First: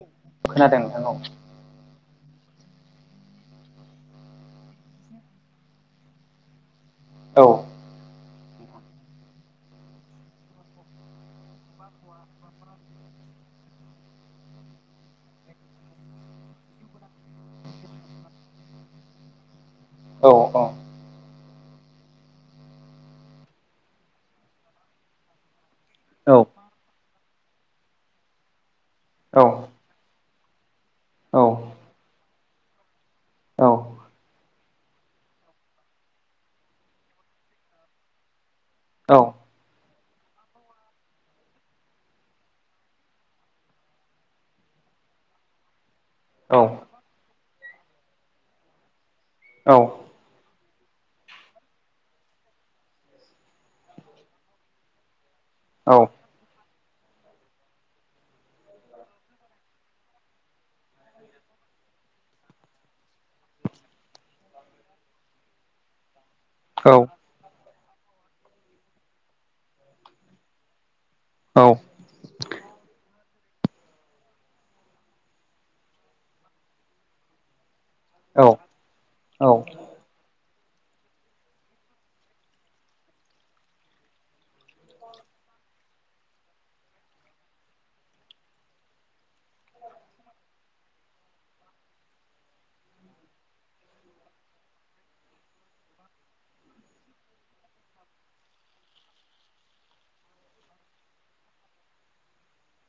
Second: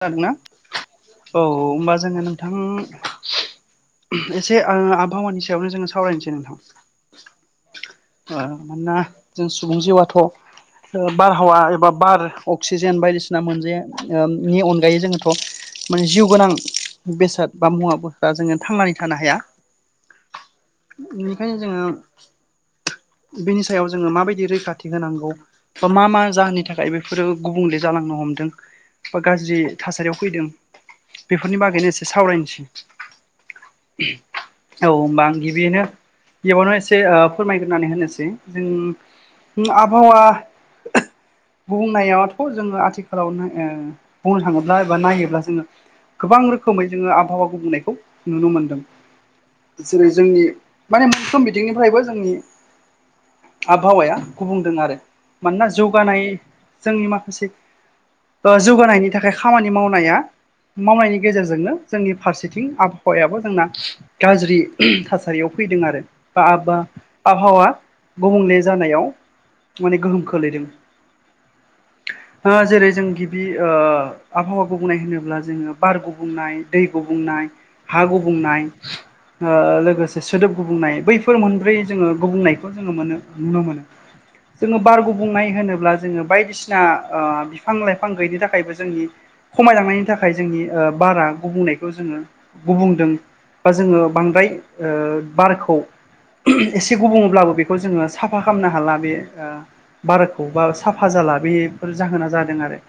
खोनादोंना खोनादों नोंथां औ होनोमबा जोङो नोंथां एसे ओ आबहावानि सायावनो जोङो सावरायनोसै नोंथां औ ओ मानोना जों सुबुं जिउआथ' ओ बारहावा एबा बार अक्सिजेन बायदिसिना मोनजाया ओ नि अनगायै जोङोथ' माने जिउ गोनां बेसाद बा मुवास्रा जोङो थांनानै थानो हाया औ औ बेनिखायनो जोङो बेनि सायाव जोङो माबायदि रैखाथि होनांगौ बा मा मा औ जाहोननि थाखाय बेफोरो गुबुंले जालांनो हमदों। बा औ गाज्रि थासारियाव फैदों औ बेफोरनि बागैनो एसे सावरायनोसै। औ औ होनबा गिबिनो बेयावनो एसे फोरमायग्रोनानै होनोसै जों औ औ आबहावा बुंनायावाथ' जोङो आथिखालाव बुंनो थाङोब्ला एबा नायोब्ला जोङो गोबां रोखोमै जोङो आबहावा गुबुंनायखौ नुनो मोनदों। जेरै औ जोंनि माने मोनफ्रोम बिथिंनिफ्रायबो जोंनि आबहावाया गुबुंदों आरो मानोना औ जौगानाय जोंनि माखासे ओ जौगानायनि थाखाय खामानि मावनाया मावनायनि गेजेरजोंनो जोंनि फारसेथिं आबहावायाबो जोंना गाज्रि थासारियाव फैदों आरो बा बा आबहावा गुबुंले जानायाव माने गोहोम खोलैदों। औ ओ जेरै जों बे ओ आबहावा गुबुंनाय होनोब्ला जोङो बार गुबुंनाय दै गुबुंनाय हा गुबुंनाय ओ लोगोसे सोदोब गुबनाय बैफोर मोनब्रै जोङो गुबुंनायखौ जोङो मोनो नुनो मोनो। जोङो बार गुब बुंनाय होनोब्ला जोङो बायदिसिना ओ बिफां लाइफां फां गैयनि थाखायबो जोंनि खमायलांनायनि थाखाय जोंनि बारा गुबुंनायखौ जोङो गुबुदों। बा जोङो बांद्राय ओ बारखौ एसे गुबुङोलाबो बेखौ जोङो साफा खालामनो हाला बे ओ बाराखौ बा साफा जाला बेफोर जाहोना जादों आरो।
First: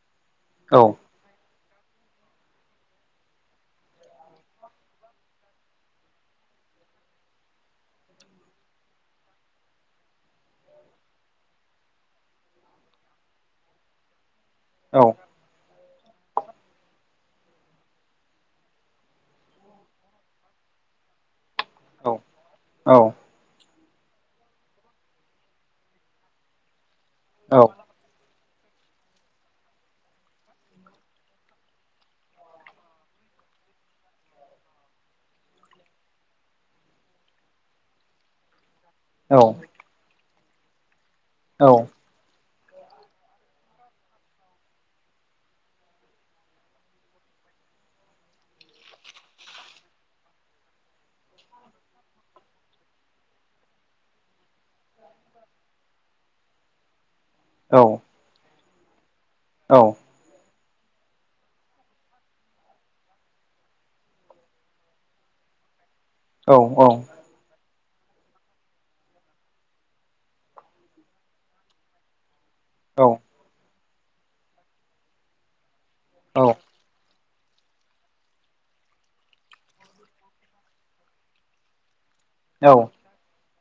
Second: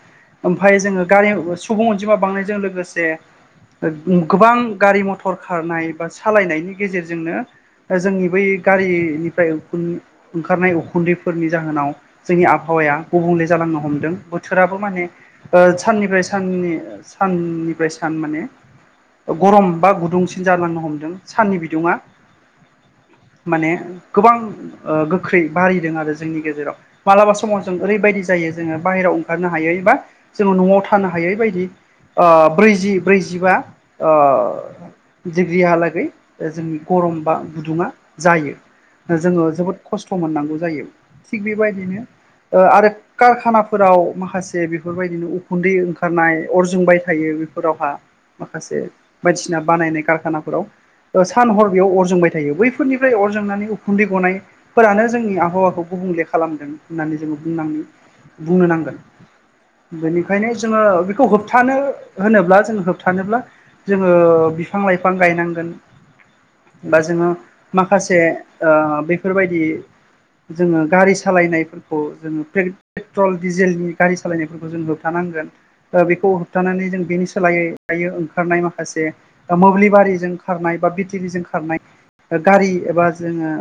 ओमफाय जोङो गारि सुबुं अनजिमा बांनायजों लोगोसे गोबां गारि मथर खारनाय बा सालायनायनि गेजेरजोंनो ओ जोंनि बै गारिनिफ्राय उखुन्द ओंखारनाय उखुन्दैफोरनि जाहोनाव जोंनि आबहावाया गुबुंले जालांनो हमदों। बोथोरा माने ओ साननिफ्राय साननि साननिफ्राय सान माने गरम बा गुदुंसिन जालांनो हमदों साननि बिदुङा औ। माने गोबां ओ गोख्रै बारिदों आरो जोंनि गेजेराव। मालाबा समाव जों ओरैबायदि जायो जोङो बाहेरायाव ओंखारनो हायै बा जोङो न'आव थानो हायै बायदि ओ ब्रैजि ब्रैजिबा ओ दिग्रिहालागै ओ जोंनि गरम बा गुदुङा जायो। जोङो जोबोद खस्थ' मोननांगौ जायो। थिग बेबायदिनो ओ आरो कारखानाफोराव माखासे बेफोरबायदिनो उखुन्दै ओंखारनाय अर जोंबाय थायो बेफोरावहा माखासे बायदिसिना बानायनाय कारखानाफोराव ओ सान हर बेयाव अर जोंबाय थायो बैफोरनिफ्राय अर जोंनानै उखुन्दै गनाय फोरानो जोंनि आबहावाखौ गुबुंले खालामदों होननानै जोङो बुंनांगोन बुंनो नांगोन। बेनिखायनो जोङो बेखौ होबथानो होनोब्ला जों होबथानोब्ला जोङो बिफां लाइफां गायनांगोन बा जोङो माखासे ओ बेफोरबायदि जोङो गारि सालायनायफोरखौ जोङो पेट्रल डिजेलनि गारि सालायनायफोरखौ जों होबथानांगोन‌। ओ बेखौ होबथानानै जों बेनि सोलायै दायो ओंखारनाय माखासे मोब्लिबारिजों खारनाय बा भटिलिजों खारनाय गारि एबा जोङो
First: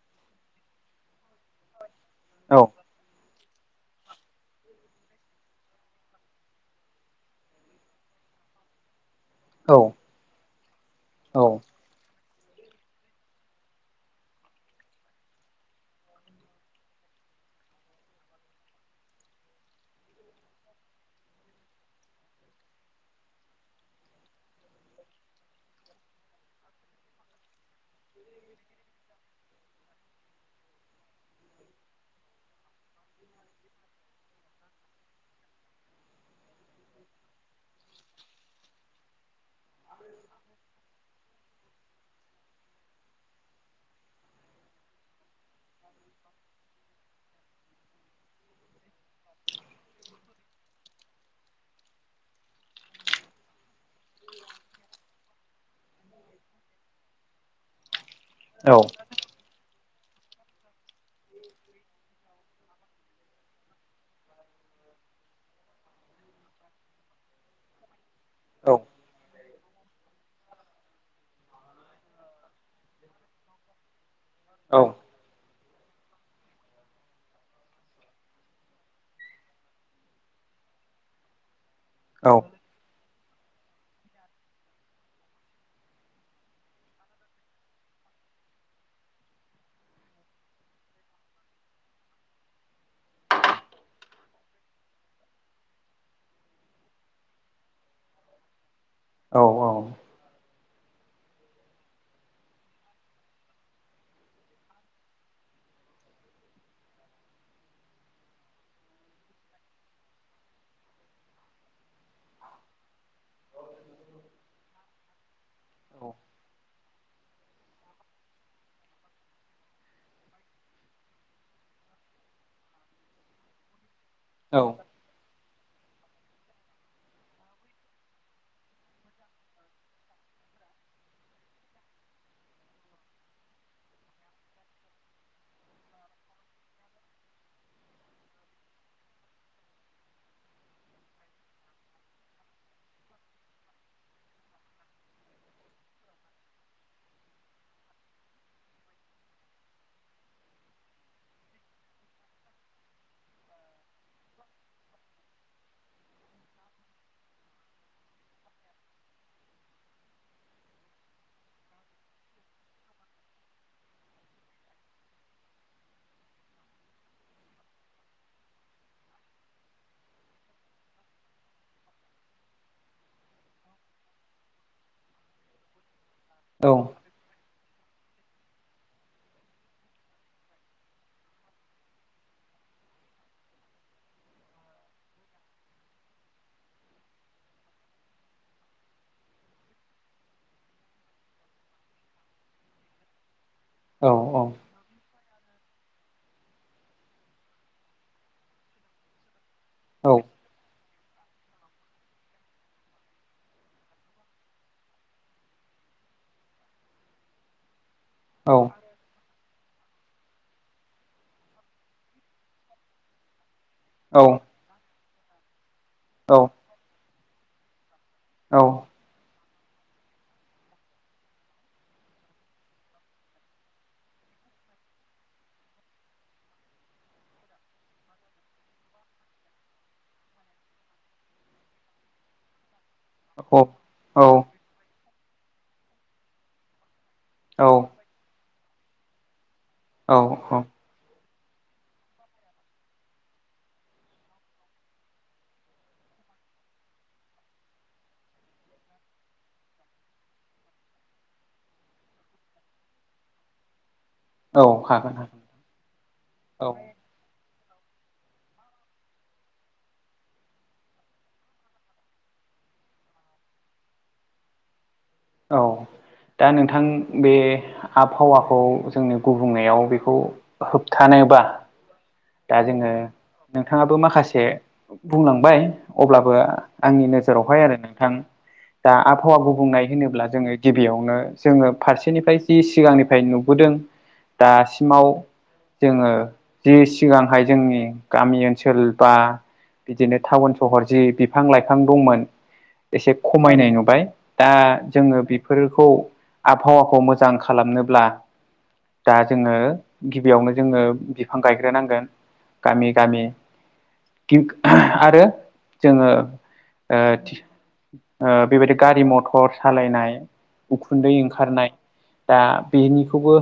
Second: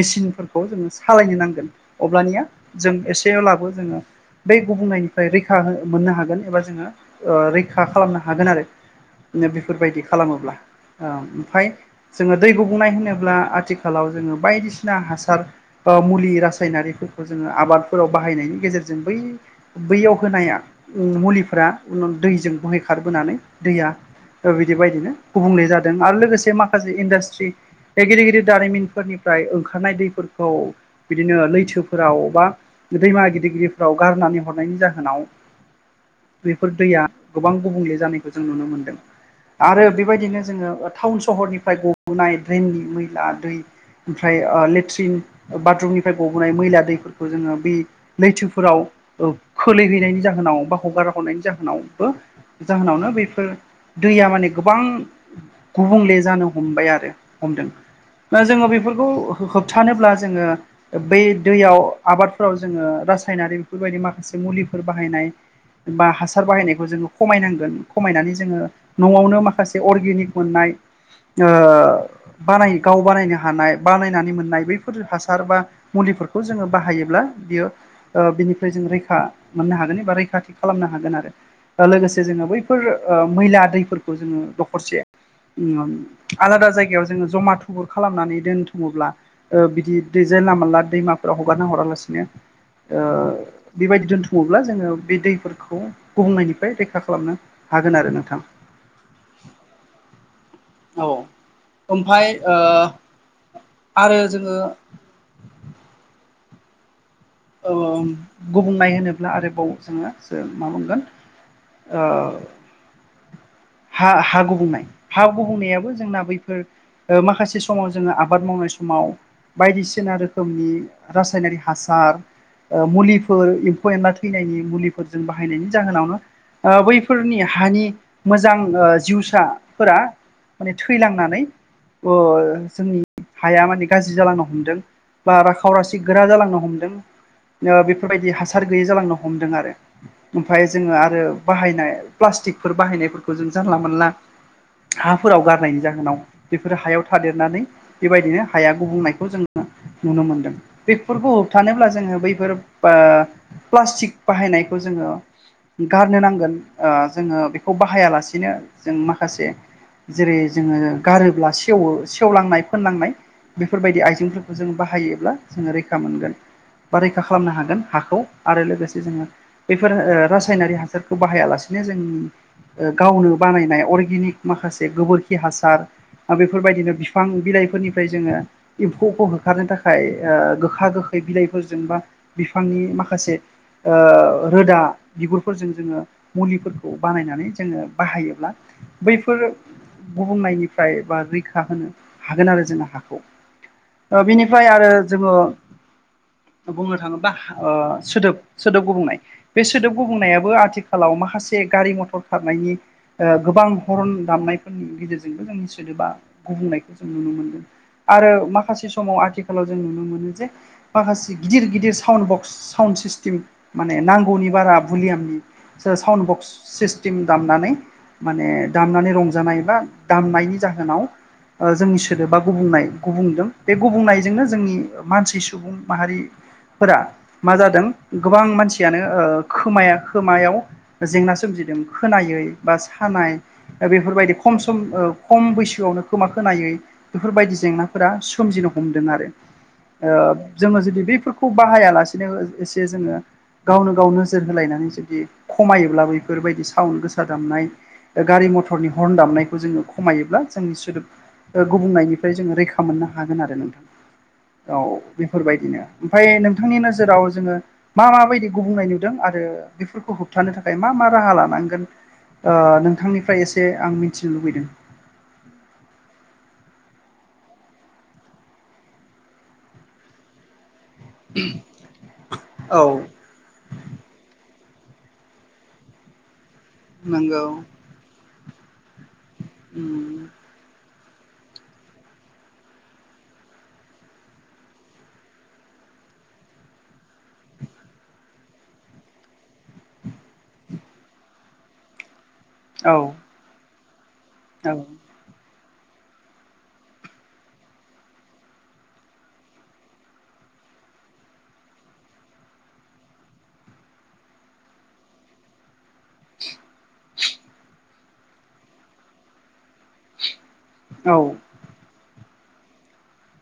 मेसिनफोरखौ जोङो सालायनो नांगोन। अब्लानिया जों एसे लाबो जोङो बे गुबुंनायनिफ्राय रैखा मोननो हागोन एबा जोङो ओ रैखा खालामनो हागोन आरो। बेफोरबायदि खालामोब्ला ओमफाय जोङो दै गुबुुंनाय होनोब्ला आथिखालाव जोङो बायदिसिना हासार मुलि रासायनारिफोरखौ जोङो आबादफोराव बाहायनायनि गेजेरजों बै बैयाव होनाय मुलिफोरा दैजों बोहैखारबोनानै दैया बिदि बायदिनो गुबुंल जादों आरो लोगोसे माखासे इन्डास्ट्रि बे गिदिर गिदिर दारिमिनफोरनिफ्राय ओंखारनाय दैफोरखौ बिदिनो लैथोफोराव बा दैमा गिदिर गिदफोराव गारनानै हरनायनि जाहोनाव बेफोर दैया गोबां गुबुंले जानायखौ जों नुनो मोनदों आरो बेबायदिनो जोङो टाउन सहरनिफ्राय गबोनाय ड्रेननि मैला दै ओमफ्राय लेट्रिन बाथरुमनिफ्राय गबोनाय मैला दैफोरखौ जोङो बे लैथोफोराव खोलैहैनायनि जाहोनाव बा हगार हरनायनि जाहोनावबो जाहोनावनो बेफोर दैया माने गोबां गुबुंले जानो हमबाय आरो हमदों दा जोङो बेफोरखौ होबथानोब्ला जोङो बै दैयाव आबादफोराव जोङो रासायनारि बेफोरबायदि माखासे मुलिफोर बाहायनाय। बा हासार बाहायनायखौ जोङो खमायनांगोन। खमायनानै जोङो न'आवनो माखासे अर्गेनिक मोननाय ओ बानाय गाव बानायनो हानाय बानायनानै मोननाय बैफोर हासार बा मुलिफोरखौ जोङो बाहायोब्ला बियो ओ बिनि रैखा मोननो हागोन एबा रैखाथि खालामनो हागोन आरो दा लोगोसे जोङो बै बेफोर मैला दैफोरखौ जोङो दखरसे आलादा जायगायाव जोङो जमा थुबुर खालामनानै दोनथुमोब्ला बिदि दै जायला मला दैमाफोराव हगारना हरालासिनो बेबायदि दोन्थुमोब्ला जोङो बे दैफोरखौ गुबुहुंनायनिफ्राय रैखा खालामनो हागोन आरो नोंथां औ औ औ ओमफफ्राय आरो जोङो गुबुंनाय होनोब्ला आरोबाव जोङो मा बुंगोन [unintelligible] हा हा गुबुंनाय हा गुबुंनायाबो जोंना बैफोर माखासे समाव जोङो आबाद मावनाय समाव बायदिसिना रोखोमनि रासायनारि हासार मुलिफोर एम्फौ एनला थैनायनि मुलिफोरजों बाहायनायनि जाहोनावनो बैफोरनि हानि मोजां जिउसाफोरा माने थैलांनानै जोंनि हाया माने गाज्रि जालांनो हमदों बा राखावरासि गोरा जालांनो हमदों बेफोरबायदि हासार गैयै जालांनो हमदों आरो ओमफफ्राय जोङो आरो बाहायनाय प्लास्टिकफोर बाहायनायफोरखौ जों जानला मोनला हाफोराव गारनायनि जाहोनाव बेफोर हायाव थादेरनानै बेबायदिनो हाया गुबुंनायखौ जोंङ नुनो मोनदों बेफोरखौ होबथानोब्ला जोङो बैफोर प्लास्टिक बाहायनायखौ जोङो गारनो नांगोन जोङो बेखौ बाहायालासिनो जों माखासे जेरै जोङो गारोब्ला सेवो सेवलांनाय फोनलांनाय बेफोरबायदि आइजेंफोरखौ जों बाहायोब्ला जोङो रैखा मोनगोन बा रैखा खालामनो हागोन हाखौ आरो लोगोसे जोङो बेफोर रासायनारि हासारखौ बाहायालासेनो जोंनि गावनो बानायनाय अर्गेनिक माखासे गोबोरखि हासार बेफोरबायदिनो बिफां बिलाइफोरनि फ्राय जोङो एम्फौखौ होखारनो थाखाय गोखा गोखै बिलाइ फोरजों बा बिफांनि माखासे रोदा बिगुरफोरजों जोङो मुलिफोरखौ बानायनानै जोङो बाहायोब्ला बैफोर गुबुंनायनिफ्राय बा रैखा होनो हागोन आरो जोंङो हाखौ। ओ बिनिफाय आरो जोङो बुंनो थाङोबा ओ सोदोब सोदोब गुबुंनाय बे सोदोब गुबुंनायाबो आथि खालाव माखासे गारि मथ'र खारनायनि ओ गोबां हरन दामनायफोरनि गेजेरजोंबो जोंनि सोदोबा गुबुंनायखौ जों नुनो मोनगोन, आरो माखासे समाव आथिखालाव जों नुनो मोनो जे माखासे गिदिर गिदिर साउन्ड बक्स साउन्ड सिस्टेम माने नांगौनि बारा भलियामनि साउन्ड बक्स सिस्टेम दामनानै माने दामनानै रंजानाय बा दामनायनि जाहोनाव जोंनि सोदोबा गुबनाय गुबुंदों बे गुबुंनायजोंनो जोंनि मानसि सुबुं माहारिफोरा मा जादों गोबां मानसियानो खोमाया खोमायाव जेंना सोमजिदों खोनायै बा सानाय बेफोरबायदि खम सम खम बैसोआवनो खोमा खोनायै बेफोरबायदि जेंनाफोरा सोमजिनो हमदों आरो औ औ जोङो जुदि बेैफोरखौ बाहाया लासेनो एसे जोङो गावनो गाव नोजोर होलायनानै जुदि खमायोब्ला बेफोरबायदि साउन्ड गोसा दामनाय। गारि मटरनि हरन दामनायखौ जोङो खमायोब्ला जोंनि सोदोब ओ गुबुंनायनिफ्राय जोङो रैखा मोननो हागोन आरो नोंथां। औ हागोन। हागोन बेफोरबायदिनो ओमफाय नोंथांनि औ नोजोराव जोङो मा मा बायदि गुबनाय नुदों आरो बेफोरखौ होबथानो थाखाय मा मा राहा लानांगोन ओ नोंथांनिफ्राय एसे आं मिथिनो लुबैदों। औ। दा नोंथां बे आबहावाखौ जोंनो गुबुंनायाव बेखौ होबथानोबा दा जोङो औ नोंथाङाबो माखासे बुंलांबाय, अब्लाबो आंनि नंगौ नोजोरावहाय आरो नोंथां, दा आबहावा गुबुं होनोब्ला उम जोङो गिबियावनो जोङो फारसेनिफ्राय जि सिगांनिफ्राय नुबोदों दासिमाव जोङो जि सिगांहाय जोंनि गामि ओनसोल बा बिदिनो टाउन सहर जि बिफां लाइफां दंमोन औ एसे खमायनाय नुबाय। दा औ जोङो बेफोरखौ आबहावाखौ मोजां खालामनोब्ला दा जोङो गिबियावनो जोङो बिफां गायग्रोनांगोन। गामि गामि गि आह आरो जोङो ओ ओ बेबायदि गारि मथ'र सालायनाय उखुन्दै औ ओंखारनाय दा बेनिखौबो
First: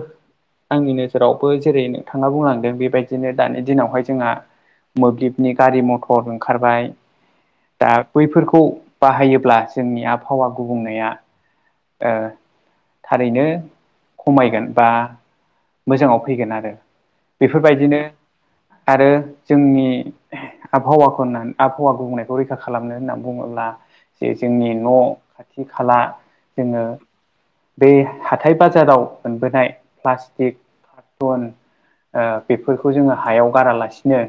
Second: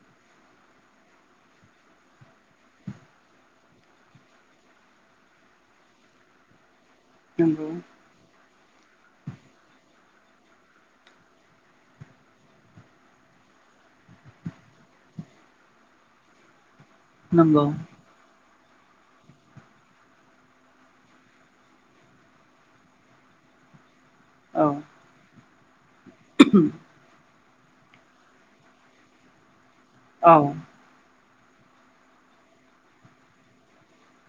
आंनि नोजोरावबो जेरै नोंथाङा बुंलांदों बेबायदिनो दानि दिनावहाय जोंहा मोब्लिबनि गारि मथ'र ओंखारबाय। नोंगौ। आ बैफोरखौ बाहायोब्ला जोंनि आबहावा गुबुंनाया ओ थारैनो खमायगोन बा मोजाङाव फैगोन आरो। नंगौ बेफोरबायदिनो आरो जोंनि आबहावाखौ होननानै आबहावा बुंनायखौ रैखा खालामनो होननानै बुङोब्ला जे जोंनि औ न' खाथि खाला जोङो बे हाथाय बाजाराव मोनबोनाय औ प्लास्टिक बेफोरखौ ओ बेफोरखौ जोङो हायाव गारालासिनो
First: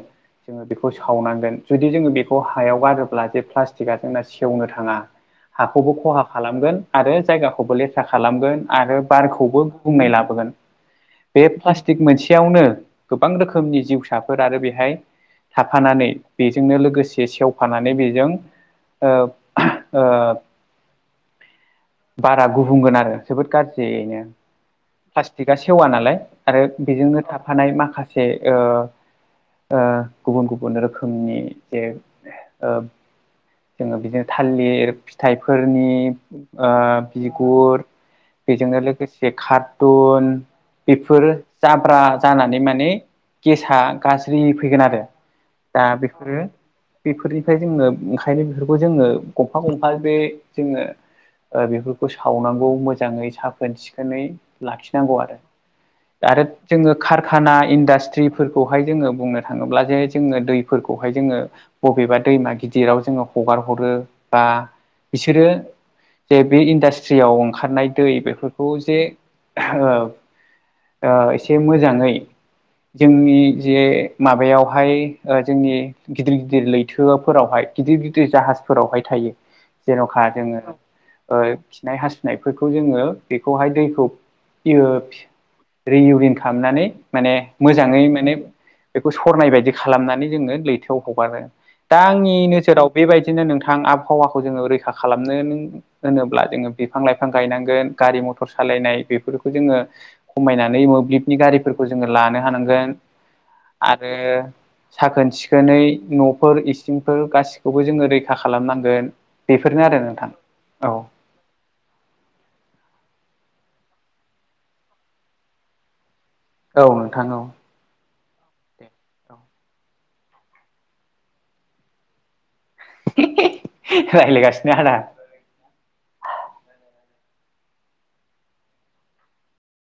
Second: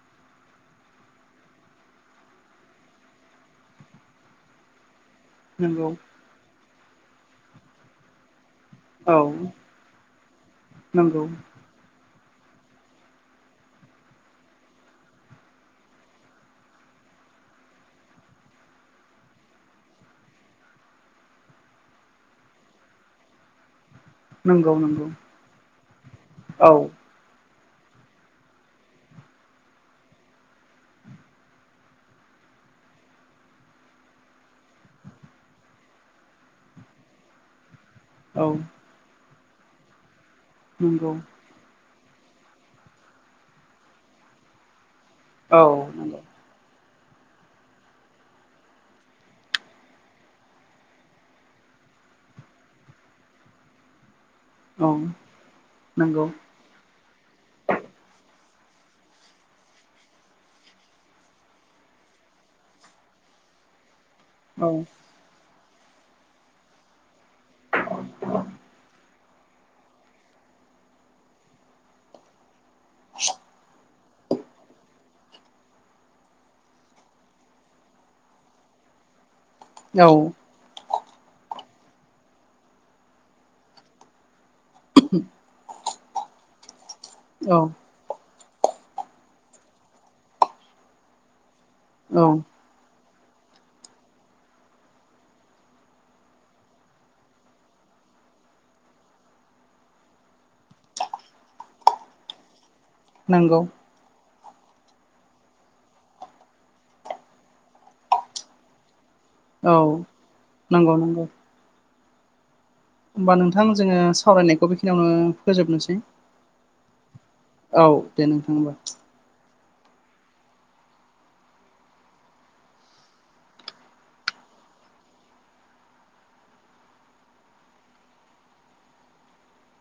जोङो बेखौ सावनांगोन, जुदि जोङो बेखौ हायाव गारोब्ला जे प्लास्टिकआ जोंना सेवनो थाङा। हाखौबो नंगौ खहा खालामगोन आरो जायगाखौबो लेथ्रा खालामगोन। आरो औ बारखौबो गुबुंनाय लाबोगोन। नंगौ बे प्लास्टि थिग मोनसेयावनो गोबां रोखोमनि जिउसाफोर आरो बेहाय थाफानानै बेजोंनो लोगोसे सेवफानानै बेजों ओब ओब बारा गुबुंगोन आरो। जोबोद गाज्रियैनो नंगौ नंगौ प्लास्टिकआ सेवा नालाय आरो औ बेजोंनो था थानाय माखासे ओ ‌ ओ गुबुन गुबुन रोखोमनि जे ओ जोङो बिदिनो थालिर फिथाइफोरनि ओ बिगुर औ बेजोंनो लोगोसे कारटुन नंगौ बेफोर। जाब्रा जानानै माने गेसा गाज्रि फैगोन आरो। औ दा नंगौ बेफोरो बेफोरनिफ्राय जोंनो ओम ओंखायनो बेफोरखौ जोङो गंफा गंफा बे जोङो ओ बेफोरखौ सावनांगौ मोजाङै साखोन सिखोनै औ लाखिनांगौ आरो नंगौ आरो। आरो जोङो कारखाना इन्डास्ट्रिफोरखौहाय जोङो बुंनो थाङोब्ला जे जोङो दैफोरखौहाय जोङो बबेबा दैमा गिदिराव जोङो हगार हरो बा औ बिसोरो जे बे इनदास थ्रियाव ओंखारनाय दै बेफोरखौ जे ओहब ओ एसे मोजाङै जोंनि जे माबायावहाय ओ जोंनि गिदिर गिदिर लैथोफोरावहाय गिदिर गिदिर जाहाजफोरावहाय थायो औ जेन'खा जोङो ओ खिनाय हासुनायफोरखौ जोङो बेखौहाय दैखौ [unintelligible] रि इउरिन खालामनानै माने औ मोजाङै माने बेखौ सरनाय बायदि खालामनानै जोङो लैथोआव हगारो दा आंनिनो बोसोराव बेबायदिनो नोंथां आबहावाखौ जोङो रैखा खालामनो होनोब्ला जोङो बिफां लाइफां गायनांगोन गारि मथर सालायनाय बेफोरखौ जोङो खमायनानै मोब्लिबनि गारिफोरखौ जोङो लानो हानांगोन। नंगौ आरो साखोन सिखोनै न'फोर इसिंफोर गासि खौबो जोङो रैखा खालामनांगोन औ बेफोरनो आरो नोंथां नंगौ औ। नंगौ होमबा नोंथां जोङो सावरायनायखौ बेखिनियावनो फोजोबनोसै? औ नोंथां औ औ दे नोंथां होनबा। [unintelligible]